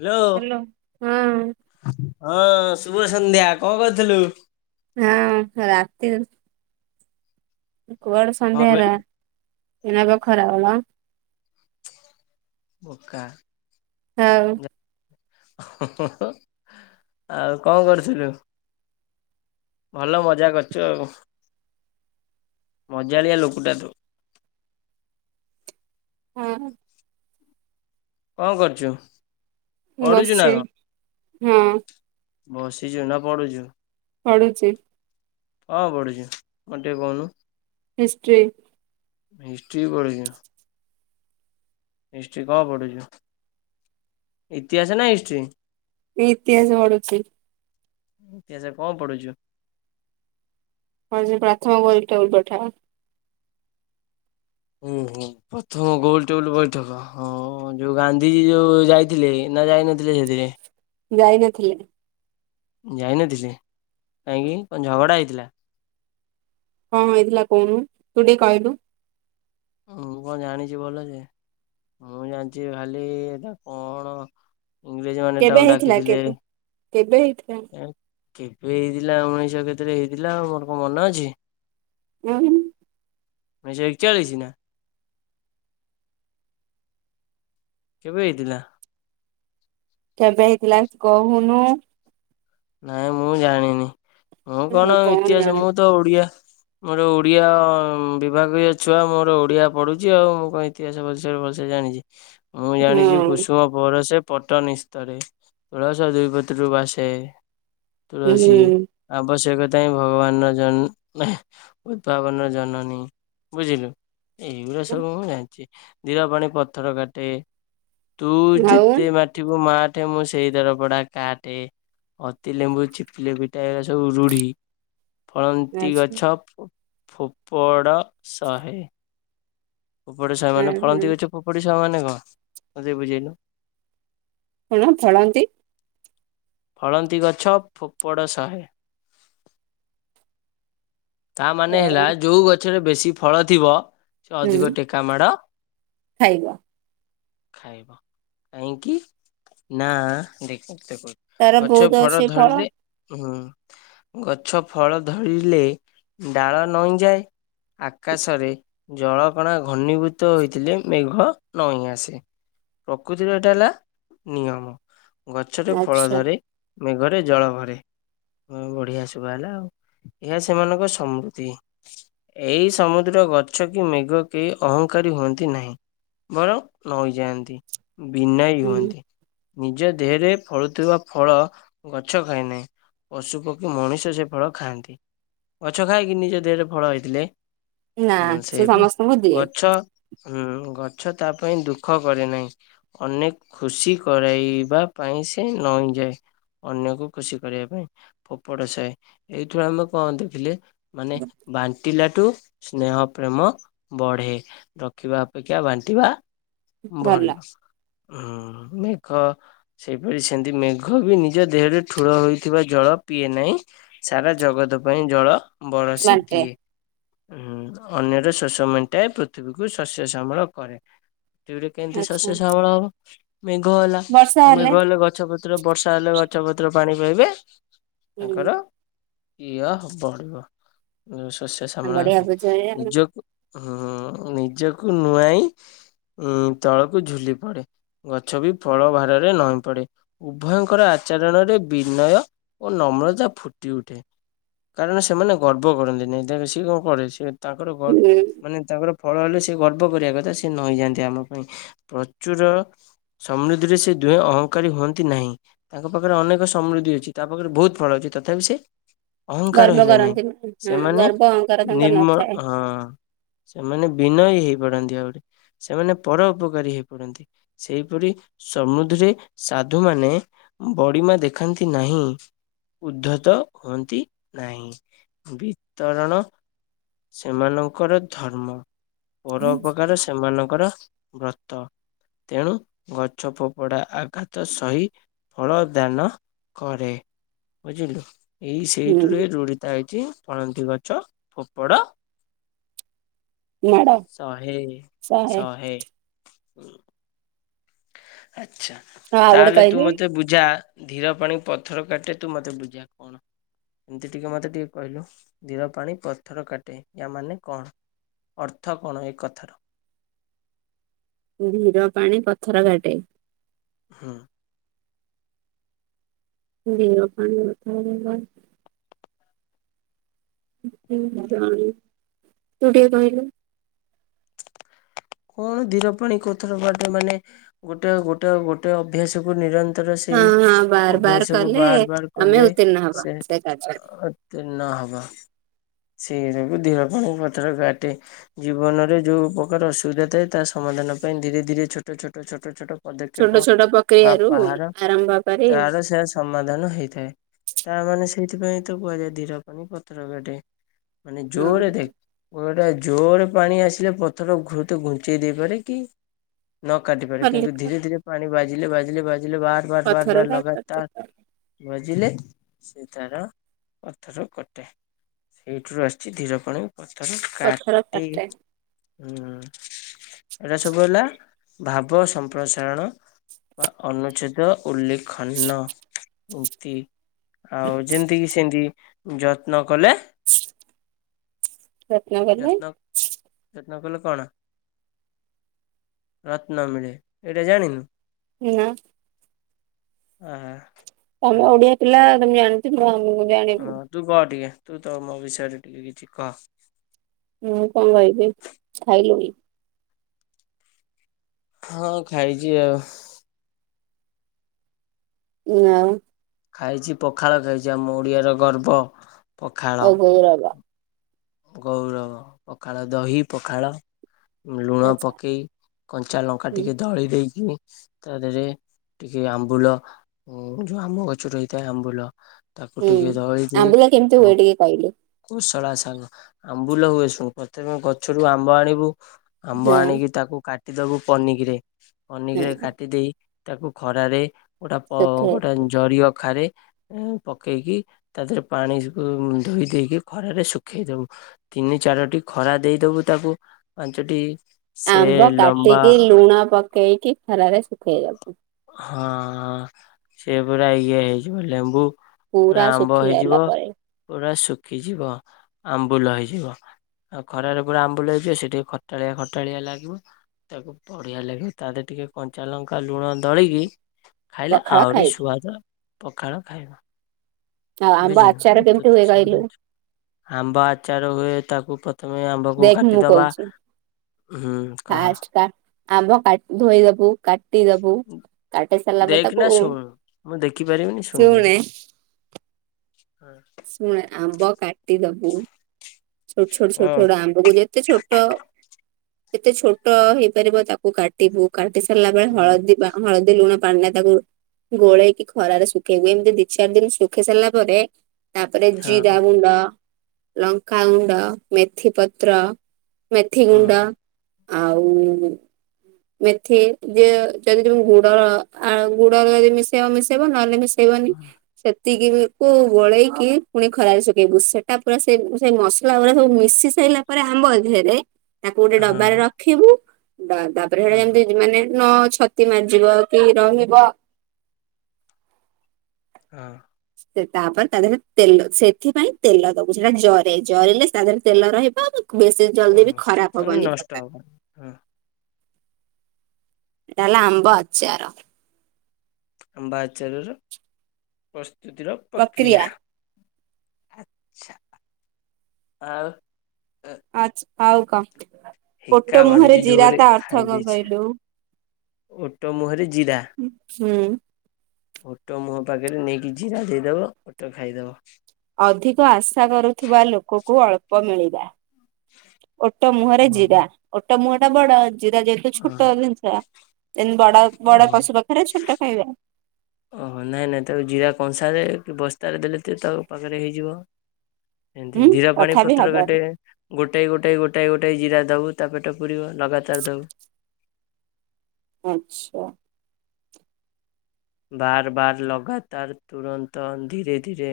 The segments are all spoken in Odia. ହ୍ୟାଲୋ ହଁ ଶୁଭସନ୍ଧ୍ୟା, କଣ କରୁଥିଲୁ? [unintelligible] ରାତି [unintelligible] କୁଆଡେ ହଁ ସନ୍ଧ୍ୟା ହେଲା, କହିଲୁ ଏଇନା ବା ଖରା ଗଲା। ଓକା। ହଉ। ଆଉ କଣ କରୁଥିଲୁ? ଭଲ ମଜା କରୁଛୁ ଆଉ, ମଜାଳିଆ ଲୋକଟା ତୁ। ହଁ। କଣ କରୁଛୁ, ଏହି ପଢୁଛୁ ନା ବସିଛି କଣ? ହଁ ବସିଛୁ ନା ପଢୁଛୁ? ପଢ଼ୁଚି। କଣ ପଢୁଛୁ, ମତେ ଟିକେ କହୁନୁ? ହିଷ୍ଟ୍ରି। ହିଷ୍ଟ୍ରି ପଢୁଛୁ। ହିଷ୍ଟ୍ରି କଣ ପଢୁଛୁ, ଇତିହାସ ନା ହିଷ୍ଟ୍ରି? ଇତିହାସ ପଢୁଛି। ଇତିହାସ କଣ ପଢ଼ୁଛୁ? ହଁ ପ୍ରଥମ ଗୋଲ୍ ଟେବୁଲ ବୈଠ ହୁଁ- ହୁଁ ପ୍ରଥମ ଗୋଲ ଟେବୁଲ ବୈଠକ। ହଁ ଯୋଉ ଗାନ୍ଧିଜୀ ଯୋଉ ଯାଇଥିଲେ ନା ଯାଇନଥିଲେ ସେଥିରେ? ଯାଇ ନଥିଲେ। ଯାଇନଥିଲେ, କାହିଁକି କଣ ଝଗଡ଼ା ହେଇଥିଲା? କଣ ହେଇଥିଲା କହୁନୁ, ତୁ ଟିକେ କହିଲୁ? ମୁଁ କଣ ଜାଣିଛି ଭଲ ସେ, ମୁଁ ଜାଣିଛି ଖାଲି କଣ ଇଂରେଜ ମାନେ କେବେ ତାଙ୍କୁ ହେଇଥିଲା ଡାକିଥିଲେ କେବେ କେବେ ହେଇଥିଲା? କେବେ ହେଇଥିଲା ଉଣେଇଶହ କେତେରେ ହେଇଥିଲା, ଆଉ ମୋର କଣ ମନେ ଅଛି? [unintelligible] ଉଣେଇଶହ ଏକଚାଳିଶ ନା? କେବେ ହେଇଥିଲା? କେବେ ହେଇଥିଲା କହୁନୁ? ନାଇଁ ମୁଁ ଜାଣିନି, ମୁଁ ଆଉ କଣ ଇତିହାସ ମୁଁ ଜାଣିଛୁ ତ ଓଡିଆ ମୋର ଓଡିଆ ବିଭାଗୀୟ ଛୁଆ ମୋର ଓଡିଆ ପଢୁଛି ଆଉ, ମୁଁ କହି ଇତିହାସ ଭଲ ସେ ଭଲ ସେ ଜାଣିଛି, ମୁଁ ଜାଣିଛି ହଁ କୁସୁମ ବରସେ ପଟନିସ୍ତରେ, ତୁଳସ ଦୁଇପତ୍ରରୁ ବାସେ। ତୁଳସୀ, ହୁଁ ଆବଶ୍ୟକତା ହିଁ ଭଗବାନ ଜ [unintelligible] ଉଦ୍ଭାବନର ଜନନୀ ବୁଝିଲୁ। ଏଇଗୁଡା ସବୁ ମୁଁ ଜାଣିଛି, ଧୀର ପାଣି ପଥର କାଟେ। ତୁ ଆଉ ଯେତେ ମାଠିବୁ ମାଠେ ମୁଁ ସେଇ ଦର ପଡା କାଠେ। ଅତି ଲେମ୍ବୁ ଚିପିଲେ ପିତା, ଏଗୁରା ସବୁ ରୁଢ଼ି। ଫଳନ୍ତି ଆଚ୍ଛା ଗଛ ଫୋପଡ଼ ଶହେ। ଫୋପଡ଼ି ସହେ ମାନେ ଫଳନ୍ତି ଗଛ ଫୋପଡ଼ି ସହେ ମାନେ କଣ ମତେ ଟିକେ ବୁଝେଇଲୁ? କଣ ଫଳନ୍ତି ଫଳନ୍ତି ଗଛ ଫୋପଡ଼ ସହେ। ତା ମାନେ ଫଳ ହେଲା ଯୋଉ ଗଛରେ ବେଶୀ ଫଳ ଥିବ ସେ ଅଧିକ ଟେକା ମାଡ଼। ଖାଇବା ଖାଇବ କାହିଁକି ନା ଦେଖ ଦେଖଉ ତାର ଗଛ ବହୁତ ଫଳ ଅଛି ଧରିଲେ ହୁଁ ଗଛ ଫଳ ଧରିଲେ ଡାଳ ନଇଁଯାଏ, ଆକାଶରେ ଜଳକଣା ଘନୀଭୂତ ହୋଇଥିଲେ ମେଘ ନଈଁ ଆସେ। ପ୍ରକୃତିର ଏଇଟା ହେଲା ନିୟମ ଗଛରେ ଫଳ ଆଚ୍ଛା ଧରେ ମେଘରେ ଜଳ ଭରେ ବଢିଆ ଶୁଭା ହେଲା ଆଉ ଏହା ସେମାନଙ୍କ ସମୃଦ୍ଧି ଏହି ସମୁଦ୍ର ଗଛ କି ମେଘ କେହି ଅହଂଙ୍କାରୀ ହୁଅନ୍ତି ନାହିଁ। ବରଂ ନଇଁ ଯାଆନ୍ତି ବିନୟ ହୁଁ ହୁଅନ୍ତି। ନିଜ ଦେହରେ ଫଳୁଥିବା ଫଳ ଗଛ ଖାଏ ନାହିଁ। ପଶୁ ପକ୍ଷୀ ମଣିଷ ସେ ଫଳ ଖାଆନ୍ତି। ଗଛ ଖାଏକି ନିଜ ଦେହରେ ଫଳ ହେଇଥିଲେ, ନା ସେ ସେଇପରି ସମସ୍ତଙ୍କୁ ଦିଏ। ଗଛ ହୁଁ ଗଛ ତା ପାଇଁ ଦୁଃଖ କରେ ନାହିଁ। ଅନେକ ଖୁସି କରାଇବା ପାଇଁ ସେ ନଇଁଯାଏ। ଅନ୍ୟକୁ ଖୁସି କରିବା ପାଇଁ ଫୋପଡ଼ ସହେ, ଏଇଥିରୁ ଆମେ କହନ୍ତି ଥିଲେ ମାନେ ବାଣ୍ଟିଲାଠୁ ସ୍ନେହ ପ୍ରେମ ବଢେ ରଖିବା ଅପେକ୍ଷା ବାଣ୍ଟିବା ଭଲ ଉଁ ମେଘ ସେହିପରି ସେମିତି ମେଘ ବି ନିଜ ଦେହରେ ଠୁଳ ହୋଇଥିବା ଜଳ ପିଏ ନାହିଁ। ସାରା ଜଗତ ପାଇଁ ଜଳ ବରସି ବାଣ୍ଟେ ଦିଏ। ଉଁ ଅନ୍ୟର ଶୋସ ମେଣ୍ଟାଏ ପୃଥିବୀକୁ ଶସ୍ୟ ଶ୍ୟାମଳ କରେ। ତୁରେ କେମିତି ଆଚ୍ଛା ଶସ୍ୟ ଶ୍ୟାମଳ ହବ ମେଘ ହେଲା ମେଘ ହେଲେ ଗଛ ପ ପତ୍ର ବର୍ଷା ହେଲେ ଗଛପତ୍ର ପାଣି ପାଇବେ ହୁଁ ତାଙ୍କର ଇଏ ହବ। ବଢିବ ଶସ୍ୟ ଶ୍ୟାମଳ ବଢିଆ ହେବେ ବୁଝେ ନିଜକୁ ହୁଁ ନିଜକୁ ନୁଆଁଇ ଉ ତଳକୁ ଝୁଲି ପଡେ। ଗଛ ବି ଫଳ ଭାରରେ ନଈଁ ପଡେ। ଉଭୟଙ୍କର ଆଚରଣରେ ବିନୟ ଓ ନମ୍ରତା ଫୁଟି ଉଠେ। କାରଣ ସେମାନେ ଗର୍ବ କରନ୍ତି ନିଇଁ, ଦେଖ ସିଏ କଣ କରେ ସେ ତାଙ୍କର ହୁଁ ମାନେ ତାଙ୍କର ଫଳ ହେଲେ ସେ ଗର୍ବ କରିବା କଥା ସେ ନଇଁ ଯାଆନ୍ତି ଆମ ପାଇଁ, ପ୍ରଚୁର ସମୃଦ୍ଧିରେ ସେ ଦୁହେଁ ଅହଂକାରୀ ହୁଅନ୍ତି ନାହିଁ। ତାଙ୍କ ପାଖରେ ଅନେକ ସମୃଦ୍ଧି ଅଛି ତା ପାଖରେ ବହୁତ ଫଳ ଅଛି ତଥାପି ସେ ଅହଂକାର ଗର୍ବ ହେଲେ ନାଇଁ କରନ୍ତି ହଁ ସେମାନେ ଗର୍ବ ଅହଙ୍କାର ତାଙ୍କର ନିର୍ମ ନଥାଏ। ହଁ ସେମାନେ ବିନୟ ହେଇ ପାରନ୍ତି ଆଗରେ ସେମାନେ ପର ଉପକାରୀ ହେଇ ପଡନ୍ତି ସେଇପରି ସମୁଧରେ ସାଧୁ ମାନେ ବଡିମା ଦେଖାନ୍ତି ନାହିଁ, ଉଦ୍ଧତ ହୁଅନ୍ତି। ନାହିଁ, ବିତରଣ ସେମାନଙ୍କର ଧର୍ମ। ପର ଉପକାର ସେମାନଙ୍କର ବ୍ରତ। ତେଣୁ ଗଛ ଫୋପଡା ଆଘାତ ସହି ଫଳ ଦାନ କରେ ବୁଝିଲୁ, ଏଇ ଋତୁରେ ହୁଁ ରୋଡ଼ିିତ ଆଇଛି ଫଳନ୍ଦୀ ଗଛ ଫୋପଡ଼ ମାଡ ଶହେ ଶହେ ଉଁ ଆଚ୍ଛା ହଁ ଆଉ ଗୋଟେ ତାହେଲେ ତୁ କହିଲୁ ମତେ ବୁଝ ଯା ଧୀର ପାଣି ପଥର କାଟେ ତୁ ମତେ ବୁଝା କଣ? ଏମିତି ଟିକେ ମତେ ଟିକେ କହିଲୁ ଧିର ପାଣି ପଥର କାଟେ ୟା ମାନେ କଣ? ଅର୍ଥ କଣ ଏ କଥାର? ଧୀର ପାଣି ପଥର କାଟେ? ହୁଁ। ଧୀର ପାଣି ପଥର [unintelligible] କିମିତି ଜାଣିନି ତୁ ଟିକେ କହିଲୁ? କଣ ଧିର ପାଣି ପଥର କାଟେ ମାନେ ଗୋଟେ ଗୋଟେ ଗୋଟେ ଅଭ୍ୟାସକୁ ନିର ଧର ହଁ ସେଇ ହଁ ବାର ବାର ଅଭ୍ୟାସ କୁ କଲେ ବାର ବାର ତମେ କଲେ ଉତ୍ତୀର୍ଣ୍ଣ ହବ ସେ କାର୍ଯ୍ୟରେ ତିନ ହବା। ସେଇ ଯୋଗୁ ଧିର ପାଣି ପଥର କାଟେ ଜୀବନରେ ଯୋଉ ପ୍ରକାର ଅଶୁ ସୁବିଧା ଥାଏ ତା ସମାଧାନ ପାଇଁ ଧୀରେ ଧୀରେ ଛୋଟ ଛୋଟ ଛୋଟ ଛୋଟ ଛୋଟ ପଦକ୍ଷେପ ଛୋଟ ବା ପ୍ରକ୍ରିୟାରୁ ପାହାର ଆରମ୍ଭ କରି ତାର ସେ ସମାଧାନ ହେଇଥାଏ ତା ମାନେ ସେଇଥିପାଇଁ ତ କୁହାଯାଏ ଧୀର ପାଣି ପଥର କାଟେ। ମାନେ ହଁ ଜୋରେ ଦେଖ କୂଳରେ ଜୋରେ ପାଣି ଆସିଲେ ପଥର ଘୁ ଘୁଞ୍ଚେଇ ଦେଇ ପାରେ କି ନ କାଟି ପାରେ କିନ୍ତୁ ହରଲିକ୍ସ ଧୀରେ ଧୀରେ ପାଣି ବାଜିଲେ ବାଜିଲେ ବାଜିଲେ ବାହା ବାର ବାର ବାର ପଥରଟା କାଟେ ଲଗାତାର ବାଜିଲେ ସେ ତାର ପଥର କଟେ। ସେଇଥିରୁ ଆସିଛି ଧୀର ପାଣି ପଥର ପଥର କାଟି କାଟେ ଉଁ। ଏରାଆ ସବୁ ହେଲା ଭାବ ସମ୍ପ୍ରସାରଣ ବା ଅନୁଚ୍ଛେଦ ଉଲ୍ଲେଖନ ଉକ୍ତି। ଆଉ ଯେମିତିକିସେମିତି ଯତ୍ନ କଲେ ଯତ୍ନ କଲେ ଯତ୍ନ ଯତ୍ନ କଲେ କଣ? ରତ୍ନ ମିଳେ ଏଇଟା ଜାଣିନୁ। ନାଆଁ। ଆହା। ତମେ ଓଡିଆ ପିଲା ତମେ ଜାଣିଥିବ ମୁଁ ଜାଣିନୁ। ହଁ ତୁ କଅ ଟିକେ ତୁ ତ ମୋ ବିଷୟରେ ଟିକେ କିଛି କଅ? ହୁଁ କଣ କହିବି ଖାଇଲୁଣି? ହଁ ଖାଇଚି ଆଉ। ଆଉ। ଖାଇଛି ପଖାଳ ଖାଇଛି ଆମ ଓଡିଆର ଗର୍ବ। ଏ ହଉ ରଖ। ଗଉରବ ପଖାଳ ଦହି ପଖାଳ। ଉମ୍ ଲୁଣ ଆଚ୍ଛା ପକେଇ କଞ୍ଚା ଲଙ୍କା ହୁଁ ଟିକେ ଦଳି ଦେଇକି ତା ଦେହରେ ଟିକେ ଆମ୍ବୁଲ ଯୋଉ ଆମ ଗଛ ରହିଥାଏ ଆମ୍ବୁଲ। ତାକୁ ହୁଁ ଟିକେ ଦଳି ଦେଇ ଆମ୍ବୁଲ କେମିତି ଆଉ ହୁଏ ଟିକିଏ କହିଲୁ? କୁଶଳା ଶାଗ ଆମ୍ବୁଲ ହୁଏ ଶୁଣୁ ପ୍ରଥମେ ଗଛରୁ ଆମ୍ବ ଆଣିବୁ। ଆମ୍ବ ହଁ ଆଣିକି ତାକୁ କାଟିଦବୁ ପନିକିରେ ପନିକିରେ ହଁ କାଟି ଦେଇେ ତାକୁ ଖରାରେ ଗୋଟେ ପ ଶୁଖେଇ ଗୋଟେ ଜରି ଅଖାରେ ଏ ଓ ପକେଇକି ତା ଦେହରେ ପାଣି ଉ ଧୋଇ ଦେଇକି ଖରାରେ ଶୁଖେଇ ଦେବୁ। ତିନି ଚାରୋଟି ଖରା ଦେଇଦବୁ ତାକୁ ପାଞ୍ଚଟି ଇ ଆମ୍ବ କାଟିକି ଲୁଣ ପକେଇକି ଖରାରେ ଶୁଖେଇବାକୁ। ହଁ ଅ ସେ ପୁରା ଇଏ ହେଇଯିବ ଲେମ୍ବୁ ପୁରା ଆମ୍ବ ଶୁଖି ଯାଇଲା ହେଇଯିବ ପରେ ପୁରା ଶୁଖିଯିବ ଆମ୍ବୁଲ ହେଇଯିବ। ଆଉ ଖରାରେ ପୁରା ଆମ୍ବୁଲା ହେଇଯିବ ସେଟିକେ ଖଟାଳିଆ ଖଟାଳିଆ ଲାଗିବ। ତାକୁ ବଢିଆ ଲାଗେ ତା ଦେହରେ ଟିକେ କଞ୍ଚା ଲଙ୍କା ଲୁଣ ଦଳିକି ଖାଇଲେ ପଖାଳ ଆହୁରି ଖାଇବୁ ସୁଆଦ ପଖାଳ ଖାଇବ। ଆଉ ଆମ୍ବ ଆଚାର କେମିତି ତ ହୁଏ ସବୁ କହିଲୁ? ଜାଣିଛୁ। ଆମ୍ବ ଆଚାର ହୁଏ ତାକୁ ପ୍ର ଥମେ ଆମ୍ବକୁ ଦେଖ ମୁଁ କାଟିଦବା କହୁଛି ହୁଁ କହ। ଫାଷ୍ଟ କା ଆମ୍ବ କାଟ୍ ଧୋଇଦେବୁ। କାଟିଦବୁ କାଟି ସାରିଲା ପରେ ଦେଖ ତାକୁ ନା ଶୁଣୁ ଶୁଣେ ହାଂ। ଶୁଣେ ଆମ୍ବ କାଟିଦବୁ। ଛୋଟ୍ ଛୋଟ୍ ଛୋଟ୍ ଛୋଟ୍ ଆମ୍ବକୁ ଯେତେ ଛୋଟ ଯେତେ ଛୋଟ ହେଇପାରିବ ତାକୁ କା ଟିବୁ କାଟି ସାରିଲା ବେଳେ ହଁ ହଁ ହଳଦୀ ବା ହଲଦି, ଲୁଣ ପାନିରେ ତାକୁ ଗୋଳେଇକି ଖରାରେ ଶୁଖେଇବୁ ଏମିତି ଦି ଚାର୍ ଦିନ୍ ଶୁଖେଇ ସାରିଲା ପରେ ତାପରେ ଜିରା ହଁ। ଗୁଣ୍ଡ, ଲଙ୍କାଗୁଣ୍ଡ, ମେଥି ପତ୍ର ମେଥି ହଁ ଗୁଣ୍ଡ ଆଉ-ଉ-ଉ-ଉ ମେଥି ଯିଏ ଯଦି ଯୋଉ ଗୁଡ ଆଉ ଗୁଡ଼ ଯଦି ମିଶେଇବ ମିଶେଇବ ନହେଲେ ମିସ୍ ହେବନି ସେ ତିକି ଉ କୁ ଗୋଳେଇକି ପୁଣି ଖରାରେ ଶୁଖେଇବୁ ସେଟା ପୁରା ସେ ସେ ମସଲା ଉରା ସବୁ ମିଶି ସାଇଲା ପରେ ଆମ୍ବ [unintelligible] ହେଲେ ତାକୁ ଗୋଟେ ହଁ ଡବାରେ ରଖିବୁ ବା ତାପରେ ହଁ ଯାଇ ଏମିତି ମାନେ ନ ଛ ତି ମାଜିବ କି ରହିବ ହଁ। ତେ ତାପରେ ତା ଦେହରେ ତେଲ ସେଥିପାଇଁ ତେଲ ଦବୁ ସେଟା ଜରେ ଜରିଲେ ତା ଦେହରେ ତେଲ ରହେ [unintelligible] ବେଶୀ ଜଲଦି ବି ଖରାପ୍ ହବନି ଖଟା। ଉ। ଏଟା ହେଲା ଆମ୍ୱ ଆଚାର। ଆମ୍ବା ଆଚାରର ପ୍ରସ୍ତୁତିର ପ୍ରକ୍ରିୟା। ଆଛା ଆଉ ଆଛ ଆଉ କଣ ହିକା ଓଟ ମାଡୁଛି ମୁହଁରେ ଜିରା ଜୋରେ ତା ଅର୍ଥ କଣ କହିଲୁ? ଓଟୋ ମୁହଁରେ ଜିରା? ଉଁ ହୁଁ। ଓଟୋ ମୁହଁ ପାଖରେ ନେଇକି ଜିରା ଦେଇଦବ ଓଟୋ ଖାଇଦବ। ଅଧିକ ଆଶା କରୁଥିବା ଲୋକକୁ ଅଳ୍ପ ମିଳିବା। ଓଟ ମୁହଁରେ ଜିରା ଓ ଓଟ ମୁହଁ ଟା ବଡ ଜିରା ଯ ଦି ଛୋଟ ଜିନିଷ ଏମତି ବଡ ବଡ ଓହୋ ପଶୁ ପାଖରେ ଛୋଟ ଖାଇବା। ଓହୋ ନାଇଁ ନାଇଁ ତାକୁ ଜିରା କଂସାରେ କି ବସ୍ତାରେ ଦେଲେ ତେ ତା ପାଖରେ ହେଇଯିବ। ଏମତି ହୁଁ ଧୀର ପାଣି ତଥାପି ପତ୍ର କାଟେ। ହବନି। ଗୋଟାଏ ଗୋଟାଏ ଗୋଟାଏ ଗୋଟାଏ ଜିରା ଦବୁ ତାପେଟ ପୁରିବ ଲଗାତାର ଦବୁ। ଆଚ୍ଛା। ବାର ବାର ଲଗାତାର ତୁରନ୍ତ ଧୀରେ ଧୀରେ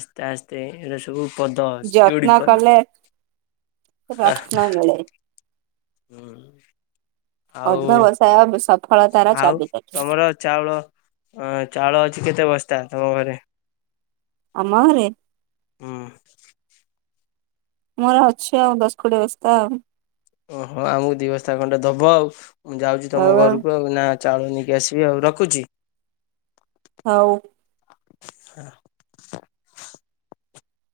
ଆସ୍ତେ ଆସ୍ ତେ ଏଇଟା ସବୁ ପଦ ଯତ୍ନ ଯୋଡି ପଦ। କଲେ ରତ୍ନ ମିଳେ। ହୁଁ। ଅର୍ଧ ବସାୟା ସଫଳତାର ଆଉ ଚାବିକାଠି। ତମର ଚାଉଳ ଅ ଚାଉଳ ଅଛି କେତେ ବସ୍ତା ତମ ଘରେ? ଆମ ଘରେ? ହୁଁ। ମୋର ଅଛି ଆଉ ଦସ୍ କୋଡିଏ ବସ୍ତା ଆଉ। ଓହଁ ଆମକୁ ଦି ବସ୍ତା ଖଣ୍ଣ୍ଡେ ଦବ ଆଉ ମୁଁ ଯାଉଛି ତମ ଘରକୁ ଆଉ ନା? ଚାଉଳ ନେଇକି ଆସିବି ଆଉ ରଖୁଚି। ହଉ।